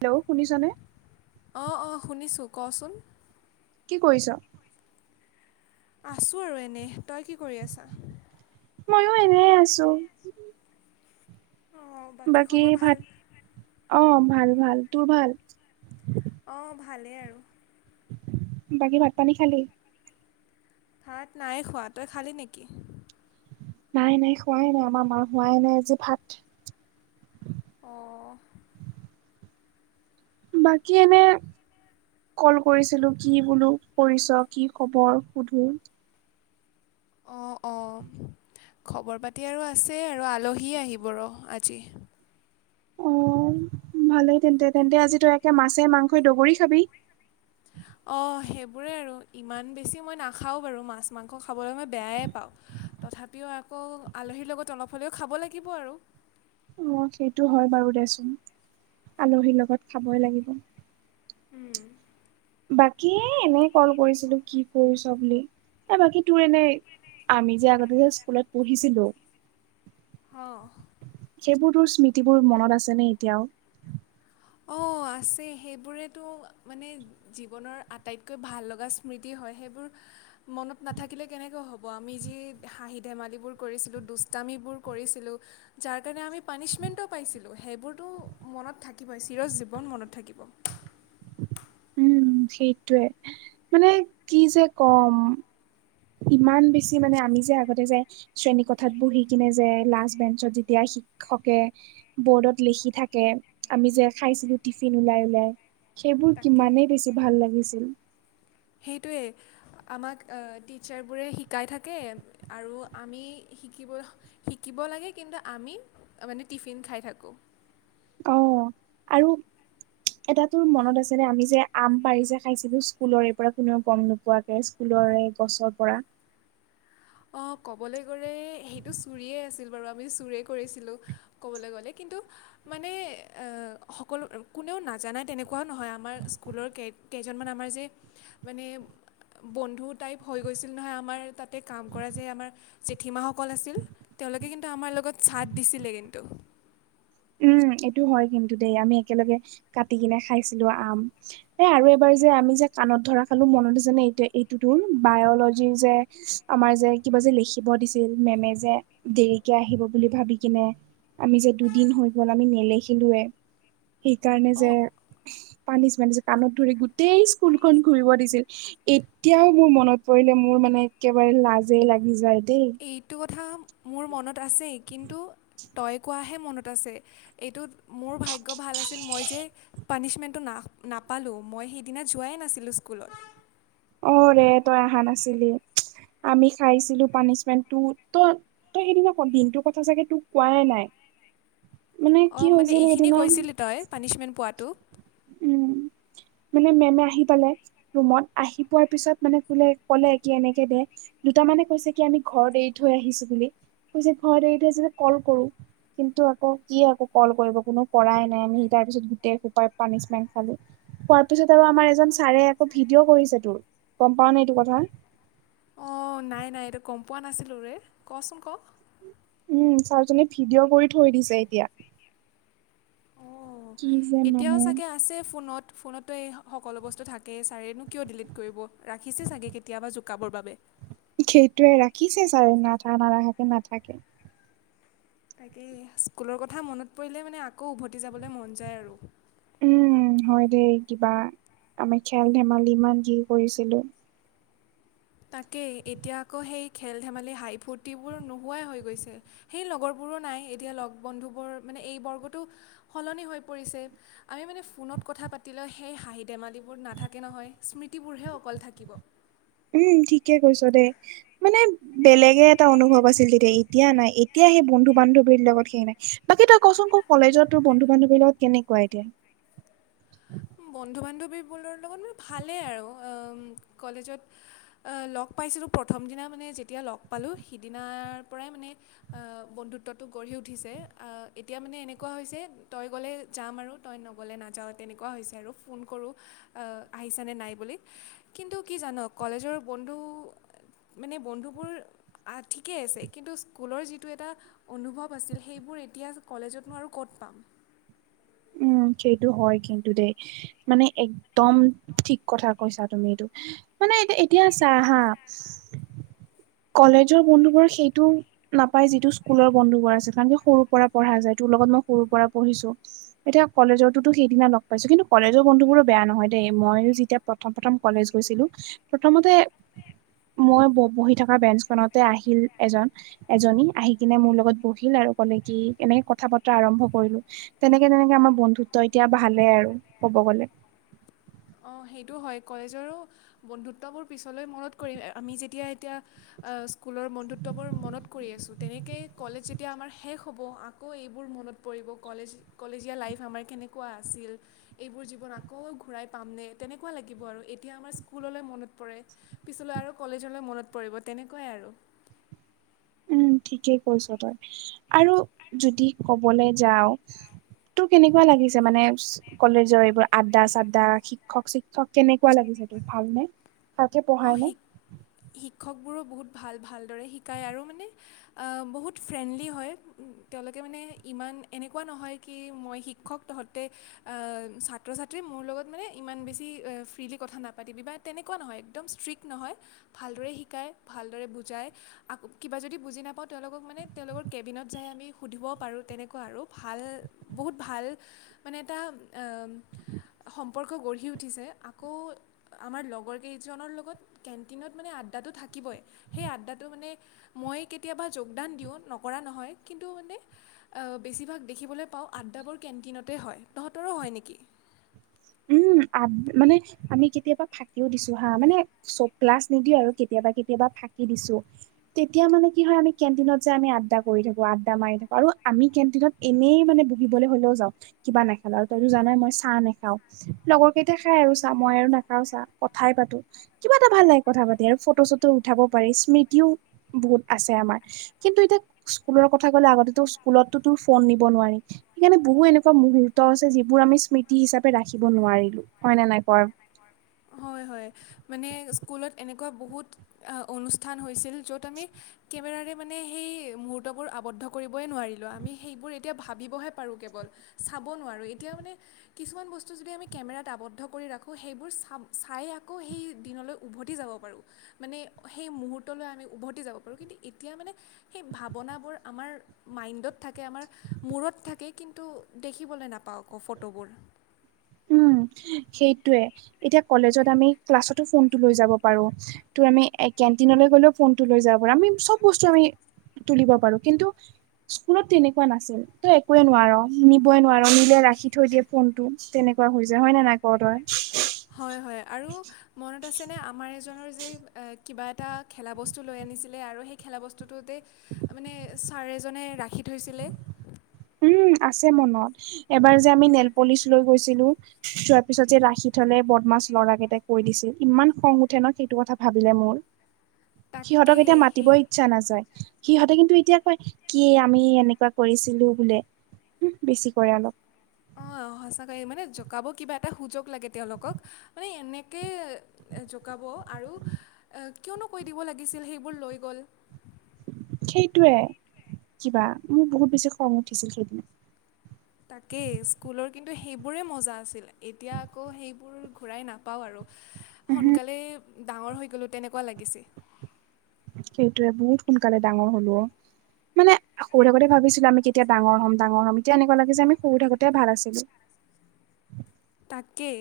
Hello, শুনিছনে? অ, অ, শুনিছোঁ ক চোন। কি কৰিছ? আছোঁ আৰু এনেই, তই কি কৰি আছা? ময়ো এনে আছোঁ। অঁ বাকী খবৰ ভাল ভাত, অ, ভাল ভাল তোৰ ভাল। অ, ভালেই আৰু। বাকী ভাত পানী খালি। ভাত নাই খোৱা, তই খালি নেকি? নাই নাই খোৱাই অ, আমাৰ মাৰ হোৱাই নাই আজি ভাত। অ, বাকী এনে, কল কৰিছিলো কি বোলো কৰিছ কি খবৰ সুধো। অ, অ, খবৰ পাতি আৰু আছে আৰু আলহী আহিব ৰহ আজি। অ, ভালেই তেন্তে, তেন্তে আজি তই একে মাছে, মাংসই দগৰি খাবি। অ, সেইবোৰেই আৰু ইমান বেছি মই নাখাওঁ বাৰু মই মাছ মাংস খাবলৈ মই বেয়াই পাওঁ। তথাপিও আকৌ আলহীৰ লগত অলপ হ'লেও খাব লাগিব আৰু। অ, সেইটো হয় বাৰু দেচোন, আলহীৰ লগত খাবই লাগিব। উম, বাকী এনেই কল কৰিছিলো। কি? কৰিছ বুলি বাকী তোৰ এনে আমি যে আগতে যে স্কুলত পঢ়িছিলো। অ', সেইবোৰ তোৰ স্মৃতিবোৰ মনত আছেনে এতিয়াও? অ', আছে। সেইবোৰেতো মানে, জীৱনৰ আটাইতকৈ ভাল লগা স্মৃতি হয় সেইবোৰ। মনত নাথাকিলে কেনেকৈ হ'ব আমি যি হাঁহি ধেমালিবোৰ কৰিছিলোঁ দুষ্টামিবোৰ কৰিছিলোঁ। যাৰ কাৰণে আমি পানিচমেন্টও পাইছিলো। সেইবোৰতো মনত থাকিব। থাকিবই চিৰ জীৱন মনত থাকিব। সেইটোৱেই, মানে কি যে কম? ইমান বেছি মানে আমি যে আগতে যে, শ্ৰেণী কথাত বহি কিনে যে লাষ্ট বেঞ্চত যেতিয়া শিক্ষকে, বৰ্ডত লিখি থাকে। আমি যে খাইছিলো টিফিন ওলাই-ওলাই। সেইবোৰ তাকেই কিমানেই বেছি ভাল লাগিছিল। সেইটোৱেই। আমাক টিচাৰবোৰে শিকাই থাকে। আৰু আমি শিকিব শিকিব লাগে কিন্তু আমি মানে টিফিন খাই থাকোঁ। অ', আৰু এটা তোৰ মনত আছে ন, আমি যে আম পাৰি যে খাইছিলো স্কুলৰৰে পৰা কোনেও গম নোপোৱাকে। ফুলৰে গছৰ পৰা। অ, ক'বলে গ'লে সেইটো চুৰিয়ে আছিল বাৰু আমি চোৰেই কৰিছিলোঁ। ক'বলে গ'লে কিন্তু, মানে, সকলো কোনেও নাজানাই তেনেকুৱাও নহয়। আমাৰ স্কুলৰ কে কেইজনমান আমাৰ যে মানে বন্ধু টাইপ হৈ গৈছিল নহয় আমাৰ তাতে। কাম কৰা যে আমাৰ জেঠীমাসকল আছিল তেওঁলোকে কিন্তু আমাৰ লগত ছাদ দিছিলে কিন্তু। উম, এইটো হয় কিন্তু দেই আমি একেলগে কাটি কিনে খাইছিলো আম। এ, আৰু এবাৰ যে আমি যে কাণত ধৰা খালো মনত আছেনে? এইটো যোন এই-এইটোতোৰ বায়লজি যে, আমাৰ যে কিবা যে লিখিব দিছিল মেমে যে দেৰিকে আহিব বুলি ভাবি কিনে। আমি যে দুদিন হৈ গল আমি নেলেখিলোয়ে। সেইকাৰণে অ', যে পানীচমেন্ত যে কাণত ধৰি গোটেই স্কুলখন ঘুৰিব দিছিল। এতিয়াও মোৰ মনত পৰিলে, মোৰ মানে একেবাৰে লাজেই লাগি যায় দেই। এইটো কথা মোৰ মনত আছেই কিন্তু তই কোৱাহে মনত আছে। এইটোত মোৰ ভাগ্য ভাল আছিল মই যে, পানিছমেণ্টটো না নাপালোঁ। মই সেইদিনা যোৱাই নাছিলোঁ স্কুলত। অ' ৰে তই অহা নাছিলি। আমি খাইছিলো পানিচমেণ্টটো। তই, তই সেইদিনা দিনটোৰ কথা চাগে তোক কোৱাই নাই। মানে অ, কি মানে হৈছিল এইখিনি সেইদিনা কৈছিলি তই পানিছমেণ্ট পোৱাটো। উম, মানে মেমে আহি পালে ৰুমত। আহি পোৱাৰ পিছত মানে কোলে ক'লে কি এনেকে দে। দুটা মানে কৈছে কি আমি ঘৰত এৰি থৈ আহিছো বুলি কৈছে ঘৰত এৰি থৈ যেনে কল কৰো। কিন্তু আকৌ কি আকৌ কল কৰিব কোনো কৰাই নাই, আমি তাৰ পিছত গোটেইোপাই পানিচমেন্ট খালো। খোৱাৰ পিছত আৰু আমাৰ এজন ছাৰে আকৌ ভিডিঅ' কৰিছে তোৰ গম পাও নে এইটো কথা। অ, নাই-নাই এইটো গম পোৱা নাছিলোঁ ৰে কচোন ক? উম, ছাৰজনে ভিডিঅ' কৰি থৈ দিছে এতিয়া। অঁ কি যে এতিয়াও মানে চাগে আছে ফোনত-ফোনত। তো এই সকলো বস্তু থাকেই ছাৰেনো কিয় ডিলিট কৰিব, ৰাখিছে চাগে কেতিয়াবা জোকাবৰ বাবে। সেইটোয়ে ৰাখিছে ছাৰে নাথা ন নাখাকে নাথাকে। তাকেই স্কুলৰ কথা মনত পৰিলে মানে আকৌ উভতি যাবলৈ মন যায় আৰু। উম, হয় দেই কিবা আমি খেল ধেমালি ইমান কি কৰিছিলো। তাকেই এতিয়া আকৌ সেই খেল ধেমালি হাই ফূৰ্তিবোৰ নোহোৱাই হৈ গৈছে। সেই লগৰবোৰো নাই, এতিয়া লগ বন্ধুবোৰ মানে এই বৰ্গটো সলনি হৈ পৰিছে। আমি মানে ফোনত কথা পাতিলেও সেই হাঁহি ধেমালিবোৰ নাথাকে নহয়, স্মৃতিবোৰহে অকল থাকিব। উম, ঠিকে কৈছ দেই মানে বেলেগে এটা অনুভৱ আছিল তেতিয়া, এতিয়া নাই। এতিয়া সেই বন্ধু বান্ধৱীৰ লগত সেই নাই। বাকী তই কচোন ক' কলেজত তোৰ বন্ধু বান্ধৱীৰ লগত কেনেকুৱা এতিয়া? বন্ধু বান্ধৱীবোৰৰ লগত মোৰ ভালেই আৰু। কলেজত লগ পাইছিলোঁ প্ৰথম দিনা মানে যেতিয়া লগ পালোঁ সিদিনাৰ পৰাই মানে আ, বন্ধুত্বটো গঢ়ি উঠিছে, আ, এতিয়া মানে এনেকুৱা হৈছে তই গ'লে যাম আৰু তই নগ'লে নাযাওঁ তেনেকুৱা হৈছে আৰু, ফোন কৰোঁ আ, আহিছানে নাই বুলি কিন্তু কি জান' কলেজৰ বন্ধু মানে বন্ধুবোৰ ঠিকেই আছে কিন্তু স্কুলৰ যিটো এটা অনুভৱ আছিল সেইবোৰ এতিয়া কলেজতনো আৰু ক'ত পাম। উম, সেইটো হয় কিন্তু দেই, মানে একদম ঠিক কথা কৈছা তুমি এইটো, মানে এতিয়া এতিয়া চা হা কলেজৰ বন্ধুবোৰ সেইটো নাপাই যিটো স্কুলৰ বন্ধুবোৰ আছে কাৰণ সৰুৰ পৰা পঢ়া যায়, তোৰ লগত মই সৰুৰপৰা পঢ়িছোঁ। এতিয়া কলেজৰটোতো সেইদিনা লগ পাইছোঁ কিন্তু কলেজৰ বন্ধুবোৰো বেয়া নহয় দে, ময়ো যেতিয়া প্ৰথম প্ৰথম কলেজ গৈছিলো, প্ৰথমতে মই বহি থকা বেঞ্চখনতে আহিল এজন। এজনী আহি কিনে মোৰ লগত বহিল আৰু ক'লে কি এনেকে কথা বতৰা আৰম্ভ কৰিলো, তেনে তেনেকে তেনেকে আমাৰ বন্ধুত্ব এতিয়া ভালে আৰু ক'ব গ'লে। অ' সেইটো হয়, কলেজৰো বন্ধুত্ববোৰ পিছলৈ মনত কৰিম আমি যেতিয়া এতিয়া আ, স্কুলৰ বন্ধুত্ববোৰ মনত কৰি আছোঁ। তেনেকেই কলেজ যেতিয়া আমাৰ শেষ হ'ব আকৌ এইবোৰ মনত পৰিব, কলেজ কলেজীয়া লাইফ আমাৰ কেনে কুৱা আছিল, এইবোৰ জীৱন আকৌ ঘূৰাই পামনে তেনেকুৱা লাগিব আৰু এতিয়া আমাৰ স্কুললৈ মনত পৰে। পিছলৈ আৰু কলেজলৈ মনত পৰিব, তেনেকুৱাই আৰু। উম, ঠিকেই কৈছ তই, আৰু যদি কবলৈ যাওঁ তোৰ কেনেকুৱা লাগিছে মানে কলেজৰ এইবোৰ আড্ডাৰ চাড্ডা, শিক্ষক চিক্ষক কেনেকুৱা লাগিছে তোৰ ভালনে? তাকে অঁ পঢ়াই নে? শিক শিক্ষকবোৰো বহুত ভাল, ভালদৰে শিকায় আৰু মানে বহুত ফ্ৰেণ্ডলি হয়, তেওঁলোকে মানে ইমান এনেকুৱা নহয় কি মই শি ক্ষক তহঁতে আ, ছাত্ৰ ছাত্ৰী মোৰ লগত মানে ইমান বেছি ফ্ৰিলী কথা নাপাতিবি বা তেনেকুৱা নহয়। একদম ষ্ট্ৰিক্ট নহয়, ভালদৰে শিকায়, ভালদৰে বুজায়। আক' কিবা যদি বুজি নাপাওঁ, তেওঁলোকক মানে তেওঁলোকৰ কেবিনত যাই আমি সুধিব পাৰোঁ, তেনেকুৱা আৰু ভাল বহুত ভাল মানে এটা আ সম্পৰ্ক গঢ়ি উঠিছে, আকৌ আমাৰ লগৰ কেই জনৰ লগত কেণ্টিনত মানে আড্ডাটো থাকিবই, সেই আড্ডাটো মানে মই কেতিয়াবা যোগদান দিওঁ নকৰা নহয়, কিন্তু মানে বেছিভাগ দেখিবলৈ পাওঁ আড্ডাবোৰ কেণ্টিনতে হয়। তহঁতৰো হয় নেকি? উম, আ, মানে আমি কেতিয়াবা ফাকিও দিছোঁ হা, মানে চব ক্লাছ নিদি আৰু কেতিয়াবা, কেতিয়াবা ফাঁকি দিছোঁ। তেতিয়া মানে কি হয় আমি কেণ্টিনত যে আমি আড্ডা কৰি থাকোঁ, আড্ডা মাৰি থাকো আৰু আমি কেণ্টিনত এনেই মানে বহিবলৈ হ'লেও যাওঁ, কিবা নাখালা আৰু তইতো জানাই মই চাহ নেখাও। লগৰ কেইটাই খাই আৰু চা, মই আৰু নাখাওঁ চা কথাই পাতো। কিবা এটা ভাল লাগে কথা পাতি আৰু ফটো, চটো উঠাব পাৰি, স্মৃতিও বহুত আছে আমাৰ। কিন্তু এতিয়া স্কুলৰ কথা ক'লে আগতে স্কুলতো তোৰ ফোন নিব নোৱাৰি। সেইকাৰণে বহু এনেকুৱা মুহুৰ্ত আছে যিবোৰ আমি স্মৃতি হিচাপে ৰাখিব নোৱাৰিলো হয়, নে, নাই ক'? হয় হয়, মানে স্কুলত এনেকুৱা বহুত অনুষ্ঠান হৈছিল, য'ত আমি কেমেৰাৰে মানে সেই মুহূৰ্তবোৰ আৱদ্ধ কৰিবই নোৱাৰিলোঁ আমি সেইবোৰ এতিয়া ভাবিবহে পাৰোঁ কেৱল চাব নোৱাৰোঁ, এতিয়া মানে কিছুমান বস্তু যদি আমি কেমেৰাত আৱদ্ধ কৰি ৰাখোঁ সেইবোৰ চাব চাই আকৌ, সেই দিনলৈ উভতি যাব পাৰোঁ। মানে, সেই মুহূৰ্তলৈ আমি উভতি যাব পাৰোঁ, কিন্তু এতিয়া মানে সেই ভাৱনাবোৰ আমাৰ মাইণ্ডত থাকে আমাৰ মূৰত থাকে, কিন্তু দেখিবলৈ নাপাওঁ আকৌ ফটোবোৰ। উম, সেইটয়ে এতিয়া কলেজত আমি ক্লাছতো ফোনটো লৈ যাব পাৰো। তো আমি কেণ্টিনলৈ গ'লেও ফোনতটো লৈ যাব পাৰো, আমি চব বস্তু আমি তুলিব পাৰো, কিন্তু স্কুলত তেনেকুৱা নাছিল, তই একোৱে নোৱাৰ, নিবই নোৱাৰ, নিলে ৰাখি থৈ দিয়ে ফোনটো। তেনেকুৱা হৈ যায় হয়, নে, নাই ক, তই। হয়, হয় আৰু মনত আছেনে, আমাৰ এজনৰ যে কিবা এটা খেলা বস্তু লৈ আনিছিলে আৰু সেই খেলা বস্তুটোতে মানে ছাৰ এজনে ৰাখি থৈছিলে। উম, আছে মনত এবাৰ যে আমি নেলপলিচ লৈ গৈছিলো। চোৱাৰ পিছত যে ৰাখি থলে বদমাছ ল'ৰা কেইটাই কৈ দিছিল, ইমান খং উঠে ন, সেইটো কথা ভাবিলে মোৰ। [inaudible] সিহতক তাকেই এতিয়া সেই মাতিবই ইচ্ছা নাযায়, সিহঁতে কিন্তু এতিয়া কয় কি আমি এনেকুৱা কৰিছিলো। [unintelligible] বেছি কৰে অলপ। অ', সঁচাকৈয় মানে জোকাব কিবা এটা সুযোগ লাগে তেওঁলোকক, মানে এনেকে জোকাব, আৰু কিয়নো কৈ দিব লাগিছিল সেইবোৰ লৈ গ'ল। সেইটয়ে, কিবা মোৰ বহুত বেছি খং উঠিছিল সেইদিনা। তাকেই, স্কুলৰ কিন্তু সেইবোৰেই মজা আছিল এতিয়া আকৌ সেইবোৰ ঘূৰাই না পাওঁ আৰু উহু সোনকালেই ডাঙৰ হৈ গ'লো তেনেকুৱা লাগিছে। সেইটোয়ে বহুত সোনকালে ডাঙৰ হলো, মানে সৰু থাকোঁতে ভাবিছো আমি কেতিয়া ডাঙৰ হম, ডাঙৰ হম এতিয়া এনেকুৱা লাগিছে যে আমি সৰু থাকোতে ভাল আছিলো। তাকেই,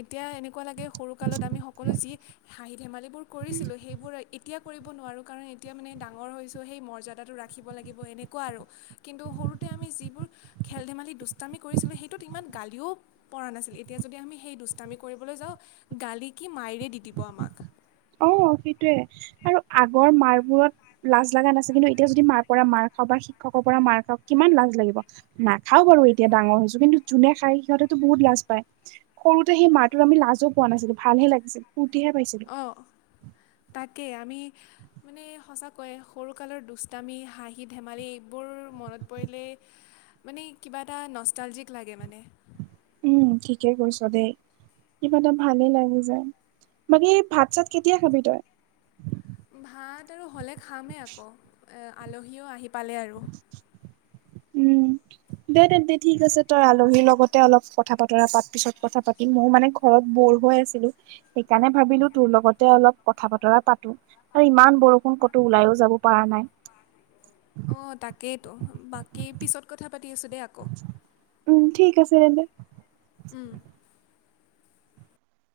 এতিয়া এনেকুৱা লাগে সৰুকালত আমি সকলো যি হাঁহি ধেমালিবোৰ কৰিছিলো। সেইবোৰ এতিয়া কৰিব নোৱাৰোঁ কাৰণ এতিয়া মানে ডাঙৰ হৈছোঁ, সেই মৰ্যাদাটো ৰাখিব লাগিব এনেকুৱা আৰু। কিন্তু সৰুতে আমি যিবোৰ খেল, ধেমালি দুষ্টামি কৰিছিলোঁ সেইটোত ইমান গালিও পৰা নাছিল, এতিয়া যদি আমি সেই দুষ্টামি কৰিবলৈ যাওঁ, গালি কি মায়েৰে দি, দিব আমাক। অ', সেইটোয়ে আৰু আগৰ মাৰবোৰত লাজ লগা নাছিল, কিন্তু এতিয়া যদি মাৰ পৰা মাৰ খাওক বা শিক্ষকৰ পৰা মাৰ খাওক কিমান লাজ লাগিব। নাখাও বাৰু এতিয়া ডাঙৰ হৈছো, কিন্তু যোনে খাই সিহঁতেতো বহুত লাজ পায়। সৰুতে সেই মাহটোৰ আমি লাজো পোৱা নাছিলো, ভালহে লাগিছিল, ফূ্তিহে পাইছিলো। অ', তাকে আমি মানে সঁচাকৈ সৰুকালৰ দুষ্টামি হাঁহি ধেমালি এইবোৰ মনত পৰিলে মানে কিবা এটা নষ্টালজিক লাগে মানে। উম ঠিকে কৈছ দেই, কিবা এটা ভালেই লাগি যায়, বাকী ভাত চাত কেতিয়া খাবি তই? ভাত আৰু হ'লে খামেই আকৌ, আলহীও আহি পালে আৰু। [unintelligible] উম [inaudible] দে তেন্ত দে ঠিক আছে, তই আলহীৰ লগতে অলপ কথা বতৰা পাত পিছত কথা পাতিম ময়ও মান ঘৰত বৰ হৈ আছিলো, সেইকাৰণে ভাবিলো তোৰ লগতে অলপ কথা বতৰা পাতো। আৰু ইমান বৰষুণ কতো ওলাইও যাব পৰা নাই। অ' তাকেইতো বাকী পিছত কথা পাতি আছোঁ দেই আকৌ। উম ঠিক আছে তেন্তে।